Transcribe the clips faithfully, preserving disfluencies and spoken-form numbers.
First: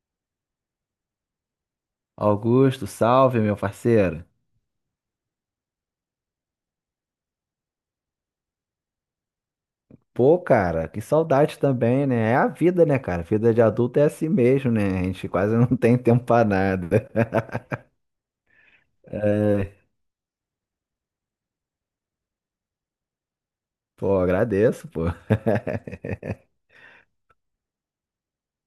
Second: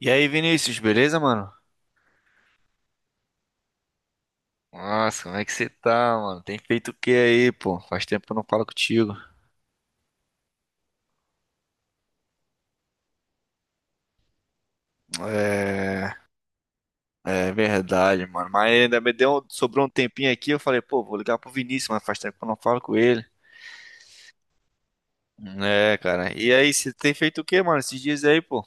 E aí, Vinícius, beleza, mano? Augusto, salve, meu parceiro. Nossa, como é que você tá, mano? Tem feito o que aí, pô? Faz tempo que eu não falo contigo. Pô, cara, que saudade também, né? É a vida, né, cara? Vida de adulto é assim mesmo, né? A gente quase não tem É, tempo pra nada. é verdade, mano. Mas ainda me deu, um, É, sobrou um tempinho aqui, eu falei, pô, vou ligar pro Vinícius, mas faz tempo que eu não falo com ele. pô, agradeço, pô. É, cara. E aí, você tem feito o que, mano, esses dias aí, pô?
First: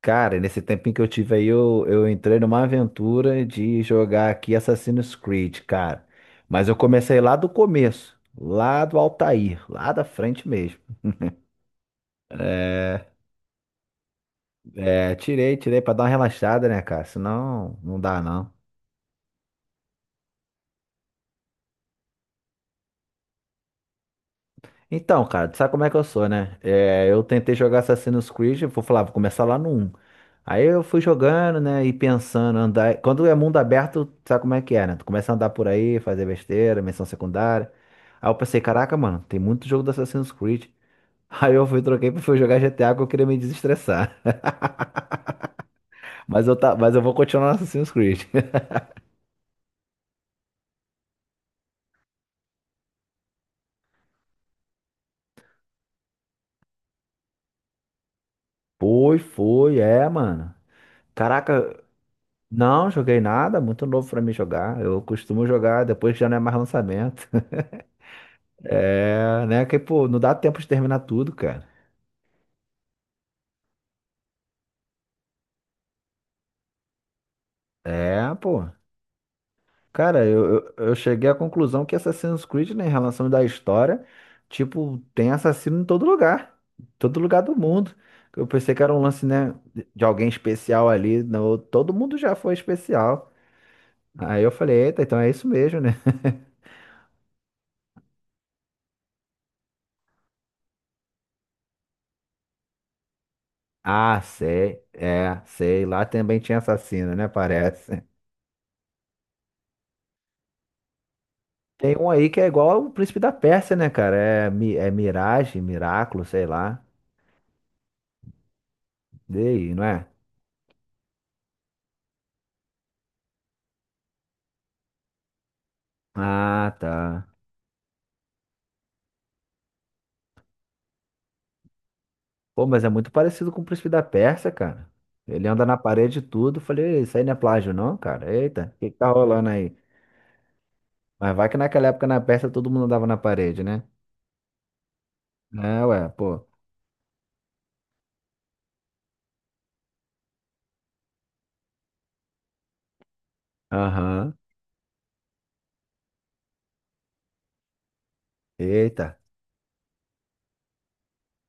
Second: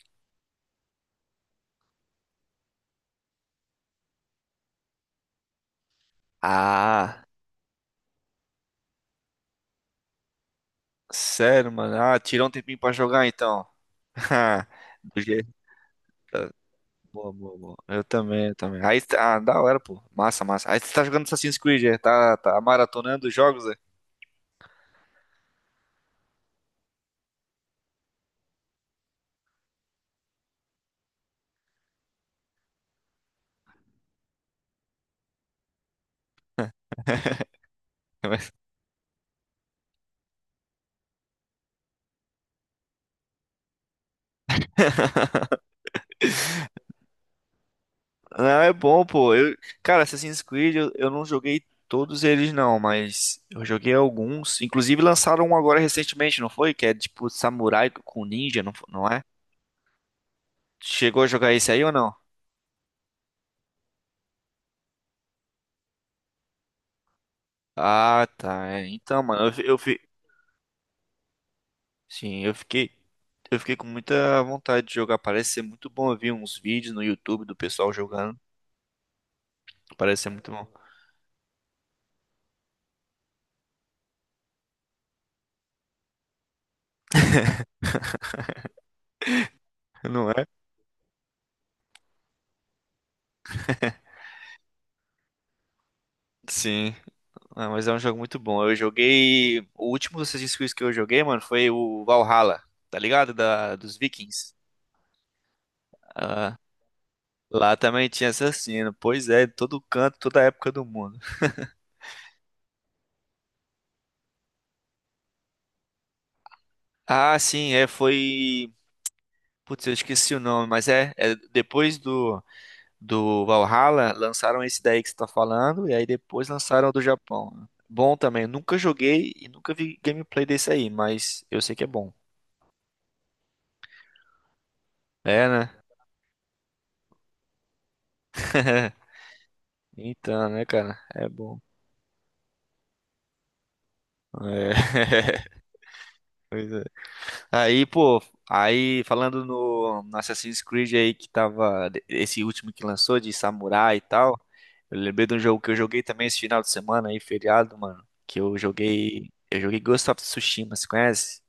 Cara, nesse tempinho que eu tive aí, eu, eu entrei numa aventura de jogar aqui Assassin's Creed, cara. Mas eu comecei Ah, lá do começo, lá do Altair, lá da frente mesmo. sério, mano? Ah, tirou um tempinho pra É, jogar, então. é, Do jeito. tirei, tirei pra dar uma tá- relaxada, né, cara? Boa, boa, boa. Senão, não Eu dá, também, não. eu também. Aí, tá- ah, da hora, pô. Massa, massa. Aí você tá jogando Assassin's Creed, é? Tá, tá maratonando os jogos, é? Então, cara, tu sabe como é que eu sou, né? É, eu tentei jogar Assassin's Creed, eu vou falar, vou começar lá no um. Aí eu fui jogando, né, e pensando, andar. Quando é mundo aberto, tu sabe como é que é, né? Tu começa a andar por aí, fazer besteira, missão secundária. Aí eu Mas- pensei, caraca, mano, tem muito jogo do Assassin's Creed. Aí eu fui, troquei pra fui jogar G T A porque eu queria me desestressar. Mas eu, tá, mas eu vou continuar no Assassin's Creed. Não, é bom, pô. Eu, cara, Assassin's Creed, eu, eu não joguei todos eles, não, mas eu joguei alguns. Inclusive lançaram um agora recentemente, não foi? Que é tipo samurai com ninja, não, fo- não Foi, é? foi, é, mano. Chegou a jogar esse Caraca, aí ou não? não joguei nada, muito novo pra mim jogar. Eu costumo jogar depois que já não é mais lançamento. Ah, tá. É. Então, mano, É, eu, fi- né? eu, Que, fi- pô, não dá tempo de terminar tudo, cara. sim, eu fiquei, eu fiquei com muita vontade de jogar. Parece ser muito bom. Eu vi uns vídeos no YouTube do pessoal É, jogando. pô. Parece Cara, ser muito eu, bom. eu, eu cheguei à conclusão que Assassin's Creed, né, em relação da história, tipo, tem assassino em todo lugar. Em todo lugar do mundo. Eu pensei que era um lance, né, de alguém Não é? especial ali. Não, todo mundo já foi especial. Aí eu falei, eita, então é isso mesmo, né? Sim. Ah, mas é um jogo muito bom. Eu joguei. O último dos Assassin's Creed que eu joguei, mano, foi o Valhalla, tá ligado? Da... Dos Ah, Vikings. sei, é, sei. Lá também Ah, tinha assassino, né? lá Parece. também tinha assassino. Pois é, em todo canto, toda época do mundo. Tem um aí que é igual o Príncipe da Pérsia, né, cara? É, Mi- é Mirage, Miraculo, sei lá. Ah, sim, é, foi. Daí, não Putz, eu é? esqueci o nome, mas é, é depois do, do Valhalla, lançaram esse daí que você tá falando, e aí depois Ah, lançaram o do tá. Japão. Bom também, nunca joguei e nunca vi gameplay desse aí, mas eu sei que é bom. Pô, mas é muito parecido com o príncipe da Pérsia, cara. Ele É, anda na né? parede e tudo. Falei, isso aí não é plágio, não, cara. Eita, o que que tá rolando aí? Então, né, cara? É Mas vai que bom. naquela época na Pérsia todo mundo andava na parede, né? É. É, ué, pô. Pois é. Aí, pô, aí falando no, no Assassin's Creed aí que tava, esse último que lançou de samurai e Aham. tal, eu lembrei de um jogo que eu joguei também esse final de semana aí, feriado, mano, que eu Eita. joguei, eu joguei Ghost of Tsushima, você conhece?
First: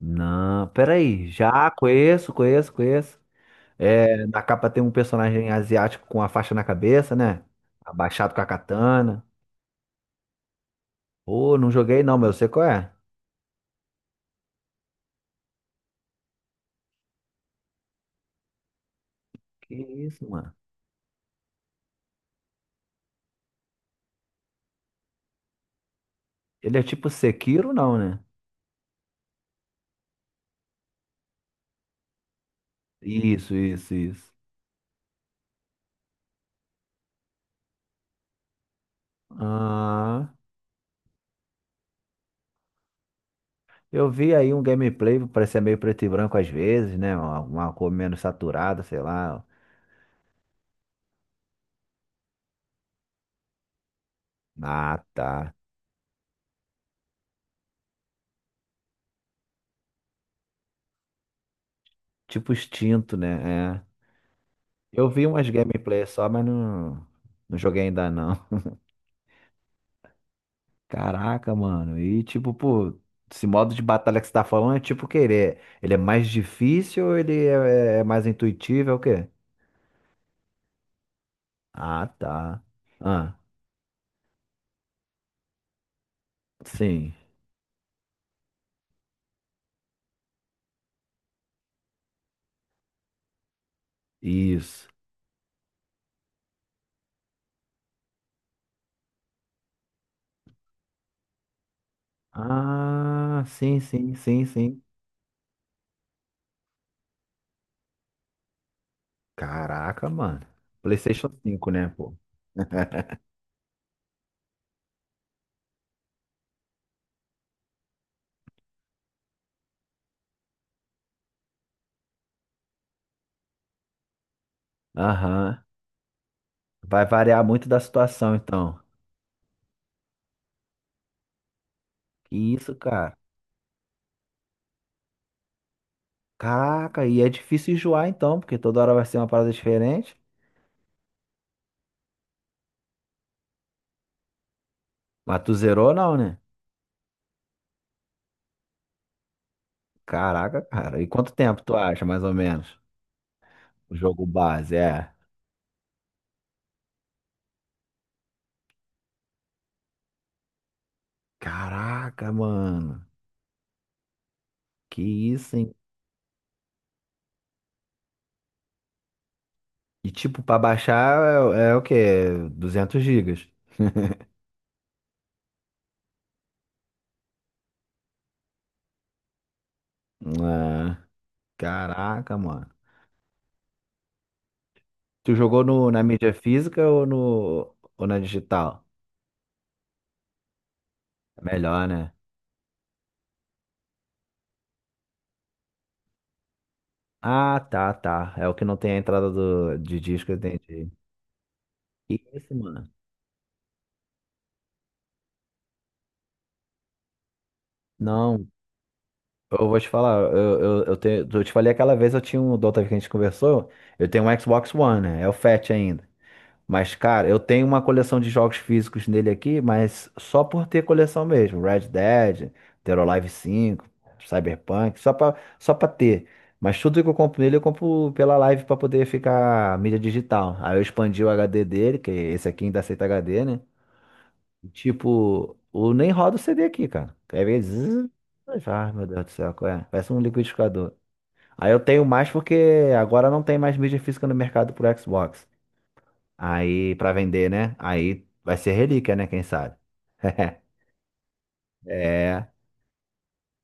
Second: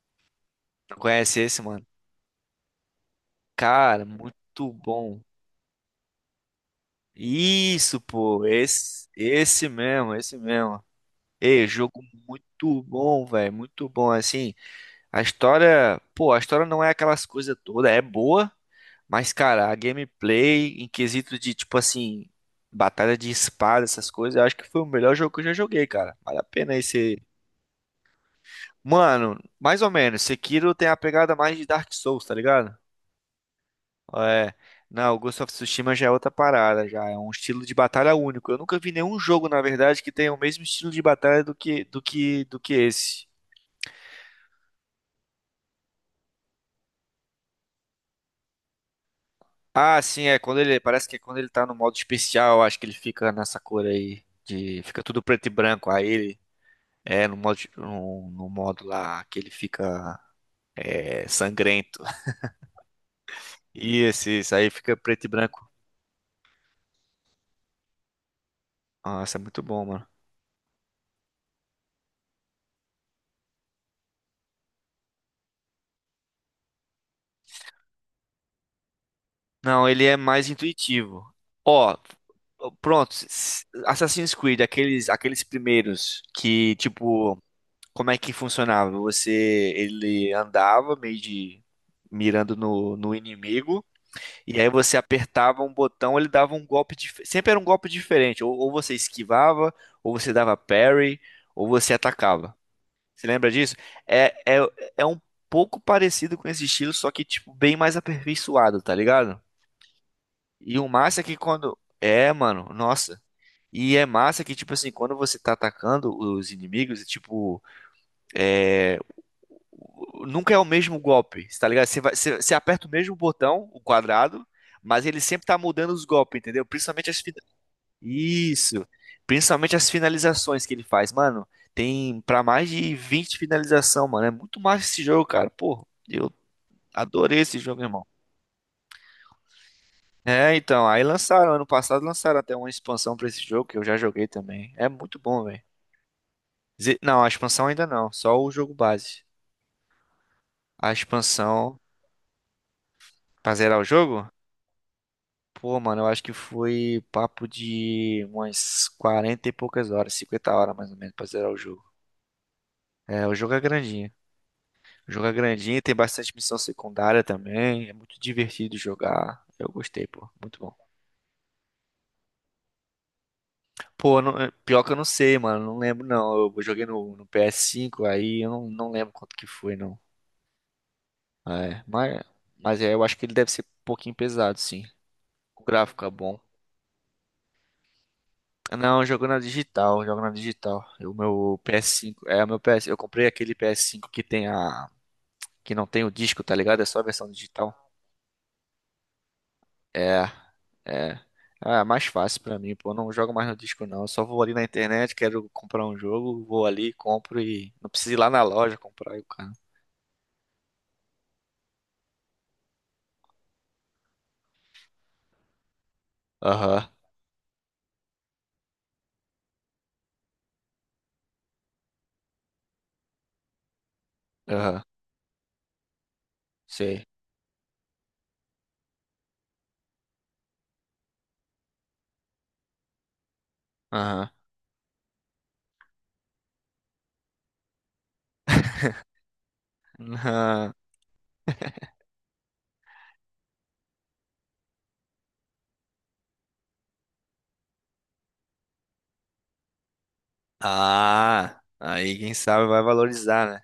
Não, Não peraí. conhece esse, Já mano? conheço, conheço, conheço. Cara, É, muito na capa tem um bom. personagem asiático com a faixa na cabeça, né? Isso, Abaixado com pô, a esse, katana. esse mesmo, esse mesmo. Pô, Ei, não jogo joguei não, mas eu sei qual muito é. bom, velho, muito bom, assim. A história, pô, a história não é aquelas coisas todas, é boa, mas, cara, Que a isso, mano. gameplay, em quesito de, tipo assim, batalha de espada, essas coisas, eu acho que foi o melhor jogo que eu já joguei, cara. Vale a pena Ele é tipo esse. Sekiro, não, né? Mano, mais ou menos, Sekiro tem a pegada mais de Dark Souls, tá ligado? Isso, isso, isso. É. Não, o Ghost of Tsushima já é outra parada, já é um estilo de batalha único. Eu nunca vi nenhum jogo, na verdade, que tenha Ah, o mesmo estilo de batalha do que do que do que esse. eu vi aí um gameplay, parecia meio preto e branco às vezes, né? Uma, uma cor menos saturada, sei lá. Ah, sim, é quando ele. Parece que é quando ele tá no modo especial, acho que ele fica nessa cor aí. De, fica Ah, tudo preto e tá. branco. Aí ele. É, no modo, no, no modo lá que ele fica é, sangrento. Tipo extinto, né? É. E esse, isso aí fica Eu preto vi e umas branco. gameplays só, mas não, não joguei ainda não. Nossa, é muito bom, mano. Caraca, mano. E tipo, pô, esse modo de batalha que você tá falando é tipo o quê? Ele é, ele é mais difícil ou ele é, é mais intuitivo? É o quê? Não, ele é mais intuitivo. Ó, Ah, tá. pronto. s- Ah, s- Assassin's Creed, aqueles, aqueles primeiros que, sim. tipo, como é que funcionava? Você, ele andava meio de mirando no, no inimigo. E aí Isso. você apertava um botão, ele dava um golpe diferente. Sempre era um golpe diferente. Ou, ou você esquivava, ou você dava parry, ou você atacava. Você Ah, lembra disso? sim, sim, É, sim, é, sim. é um pouco parecido com esse estilo, só que, tipo, bem mais aperfeiçoado, tá ligado? Caraca, mano. E o massa é PlayStation que cinco, quando. né, pô? É, mano, nossa. E é massa que, tipo assim, quando você tá atacando os inimigos, é tipo. Nunca é o mesmo golpe, tá ligado? Você, vai, você, você aperta o mesmo botão, o quadrado, mas ele sempre tá Aham. mudando os golpes, entendeu? Vai Principalmente as, fi- variar muito da situação, então. Isso. Principalmente as finalizações que ele faz, mano. Tem Que pra mais isso, de cara. vinte finalização, mano. É muito massa esse jogo, cara. Pô, eu Caraca, e é adorei esse difícil jogo, irmão. enjoar, então, porque toda hora vai ser uma parada diferente. É, então, aí lançaram, ano passado lançaram até uma expansão pra esse jogo que eu já joguei também. É muito bom, Mas tu velho. zerou, não, né? Ze- Não, a expansão ainda não, só o jogo base. Caraca, A cara. E quanto tempo tu expansão acha, mais ou menos? pra zerar o O jogo jogo? base, é. Pô, mano, eu acho que foi papo de umas quarenta e poucas horas, cinquenta horas mais ou menos pra zerar o jogo. Caraca, mano. É, o jogo é grandinho. Que O jogo é isso, hein? grandinho, tem bastante missão secundária também. É muito divertido jogar. Eu gostei, E, pô. tipo, pra Muito bom. baixar é, é o quê? Duzentos gigas. Pô, eu não- é, pior que eu não sei, mano. Não lembro, não. Eu joguei no, no P S cinco, aí eu não, não lembro quanto que foi, não. Ah, É, mas, caraca, mano. mas é, eu acho que ele deve ser um pouquinho pesado, sim. Tu jogou O no, na gráfico é mídia bom. física ou, no, ou na digital? Não, eu jogo na digital, eu jogo na digital. O É meu melhor, né? P S cinco, é o meu P S, eu comprei aquele P S cinco que tem a, que não tem o disco, tá ligado? É só a versão Ah, digital. tá, tá. É o que não tem a entrada do, de É, disco, eu entendi. é. Ah, é mais Que fácil isso, pra mim, mano? pô. Eu não jogo mais no disco, não. Eu só vou ali na internet, quero comprar um jogo, vou ali, compro e. Não preciso ir lá na Não, loja comprar aí o cara. eu vou te falar, eu, eu, eu, te, eu te falei aquela vez, eu tinha um, da outra vez que a gente conversou, eu tenho um Xbox One, né? É o Fat ainda. Aham, Mas, cara, eu tenho uma coleção de jogos físicos nele aqui, mas só por ter coleção mesmo. Red Dead, Dead or Alive cinco, aham, Cyberpunk, só pra, só pra ter. Mas tudo sei. que eu compro nele, eu compro pela Live pra poder ficar mídia digital. Aí eu expandi o H D dele, que esse aqui ainda aceita H D, né? Aham. Tipo, o nem roda o C D aqui, cara. Quer ver? Zzz, ah, meu Deus do céu, qual é? Parece um Aham. liquidificador. Aí eu tenho mais porque agora não tem mais mídia física no mercado pro Xbox. Aí, pra vender, né? Aí vai ser relíquia, né? Quem sabe? Ah, aí quem É, sabe vai valorizar, né?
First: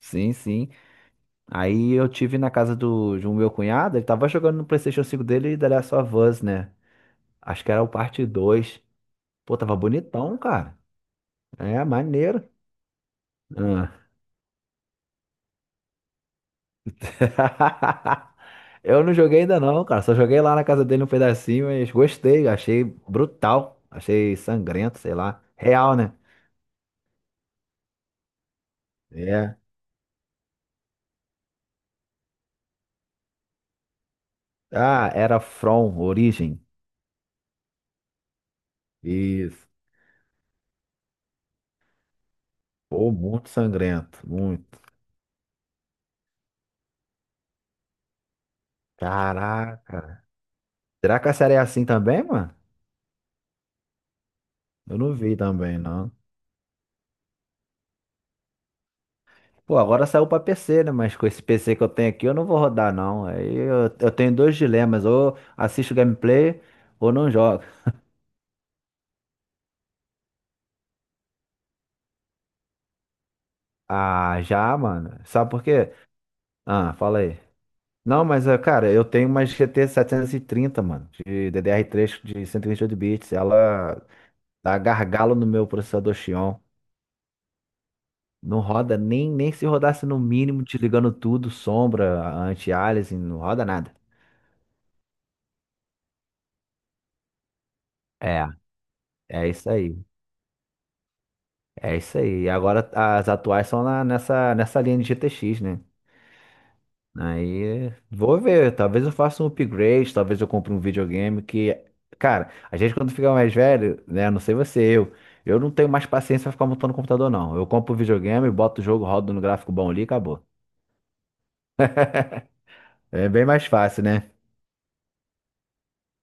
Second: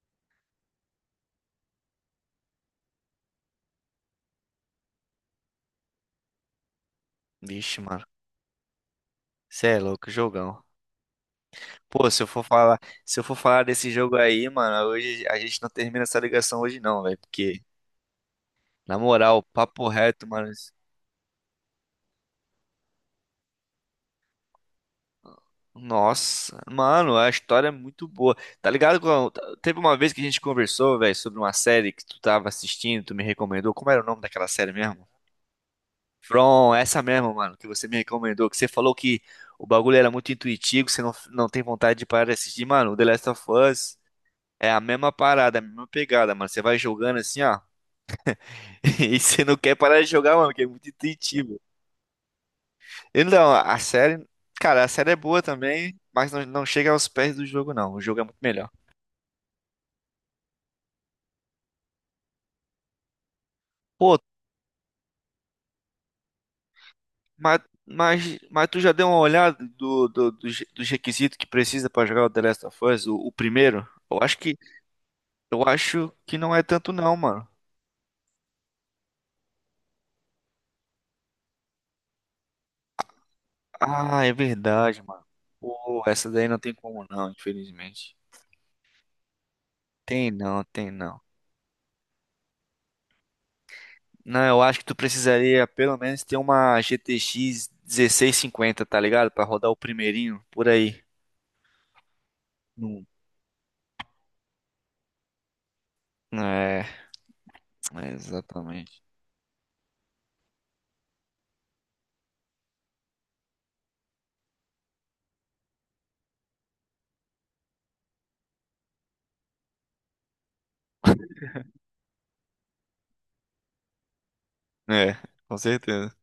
sim, sim. Aí eu tive na casa do, de um meu cunhado, ele tava jogando no PlayStation cinco dele e The Last of Us, né? Acho que Vixe, era o mano. parte dois. Pô, Você tava é louco, bonitão, jogão. cara. É, Pô, se eu for maneiro. falar, se eu for falar desse Ah. jogo aí, mano, hoje a gente não termina essa ligação hoje não, velho, porque na Eu não joguei moral, ainda não, papo cara. Só reto, joguei mano. lá na casa dele um pedacinho, mas gostei. Achei brutal. Achei sangrento, sei lá. Real, né? Nossa, mano, a história é muito boa. Tá ligado? com- É. Teve uma vez que a gente conversou, velho, sobre uma série que tu tava assistindo, tu me recomendou. Como era o nome daquela série mesmo? Ah, era From, Origem. From, essa mesmo, mano, que você me recomendou, que você falou que o Isso. bagulho era muito intuitivo, você não, não tem vontade de parar de assistir. Mano, o The Pô, Last of muito Us sangrento, é a muito. mesma parada, a mesma pegada, mano. Você vai jogando assim, ó, e você não quer parar de Caraca. jogar, mano, porque é muito Será que a série é intuitivo. assim também, mano? Então, a série, cara, a Eu série não é vi boa também, também, não. mas não, não chega aos pés do jogo, não. O jogo é muito melhor. Pô, agora saiu pra P C, né? Mas com esse P C que eu tenho aqui, eu não vou rodar, não. Aí eu, eu Pô, tenho dois dilemas. Ou assisto gameplay, ou não Mas, jogo. mas, mas tu já deu uma olhada do, do- dos dos requisitos que precisa pra jogar o The Last of Us, o, o primeiro? Eu acho Ah, que já, mano. Sabe eu por quê? acho que não é tanto Ah, não, fala aí. mano. Não, mas, eh, cara, eu tenho uma G T sete três zero, mano. De D D R três de cento e vinte e oito bits. Ela Ah, é dá verdade, mano. gargalo no meu Pô, processador essa daí Xeon. não tem como não, infelizmente. Não roda nem, nem se rodasse no Tem não, mínimo, tem desligando não. tudo, sombra, anti-aliasing, não roda nada. Não, eu acho que tu precisaria pelo menos ter uma G T X É, dezesseis cinquenta, tá ligado? Pra é isso rodar o aí. primeirinho por aí. É isso aí. E agora Não. as atuais são na- nessa, nessa linha de G T X, né? É, Aí é, vou ver. exatamente. Talvez eu faça um upgrade, talvez eu compre um videogame que. Cara, a gente quando fica mais velho, né? Não sei você, eu. Eu não tenho mais paciência pra ficar montando computador, não. Eu compro o videogame, boto o jogo, rodo no gráfico bom ali e acabou. É bem mais fácil, né? É, com certeza.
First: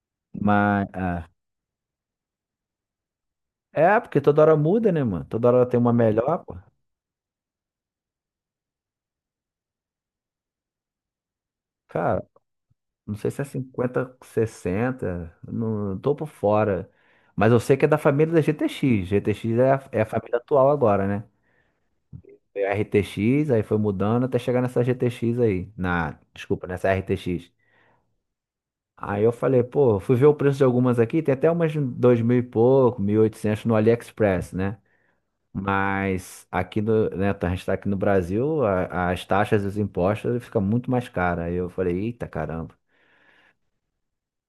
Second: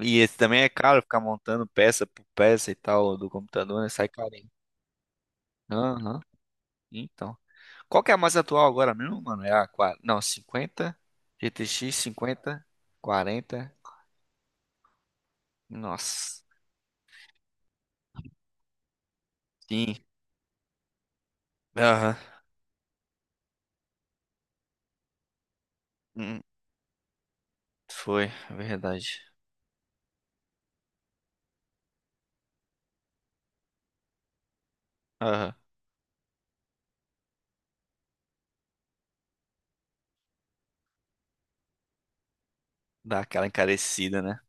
E esse também é Mas. caro, ficar Ah, montando peça por peça e tal do computador, né? é, Sai porque toda carinho. hora muda, né, mano? Toda hora tem uma Aham. melhor, pô. Então. Qual que é a mais atual agora mesmo, mano? É a quatro... Não, cinquenta, G T X Cara, cinquenta, não sei se é quarenta, cinquenta, sessenta, não tô por Nossa. fora. Mas eu sei que é da família da G T X. G T X é a, Sim. é a família atual agora, né? Aham. Foi a R T X, aí foi mudando até chegar nessa G T X aí. Na, Hum, desculpa, nessa R T X. foi, é verdade. Aí eu falei, pô, fui ver o preço de algumas aqui, tem até umas de dois mil e pouco, mil e oitocentos no AliExpress, né? Aham. Mas aqui no, né, a gente está aqui no Brasil, a- as taxas e os impostos ficam muito mais caras. Aí eu falei, eita caramba, Dá aquela encarecida, né?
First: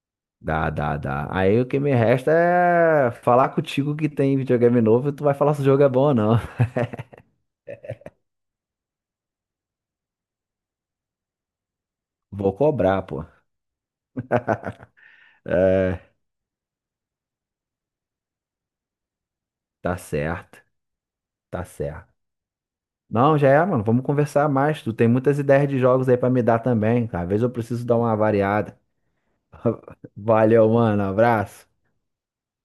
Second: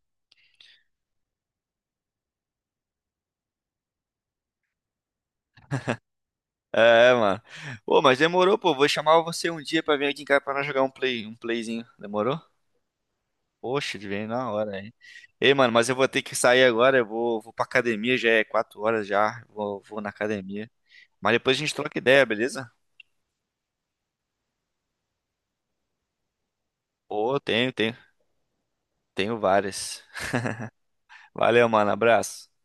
dá, dá, dá. Aí o que me resta é falar contigo que tem videogame novo e tu vai falar se o jogo é bom ou não. É, mano. Pô, mas demorou, pô. Vou chamar você um dia pra vir aqui em casa pra nós jogar um play, um playzinho. Demorou? Vou cobrar, pô. Poxa, ele veio na hora, hein? Ei, mano, mas eu É, vou ter que sair agora. Eu vou, vou pra academia, já é quatro horas já. Vou, tá vou na certo, academia. Mas depois a tá gente troca certo. ideia, beleza? Não, já é, mano, vamos conversar mais. Tu tem muitas ideias de jogos aí pra me dar também. Às Pô, vezes eu tenho, preciso tenho, dar uma variada. tenho várias. Valeu, mano, Valeu, abraço. mano. Abraço.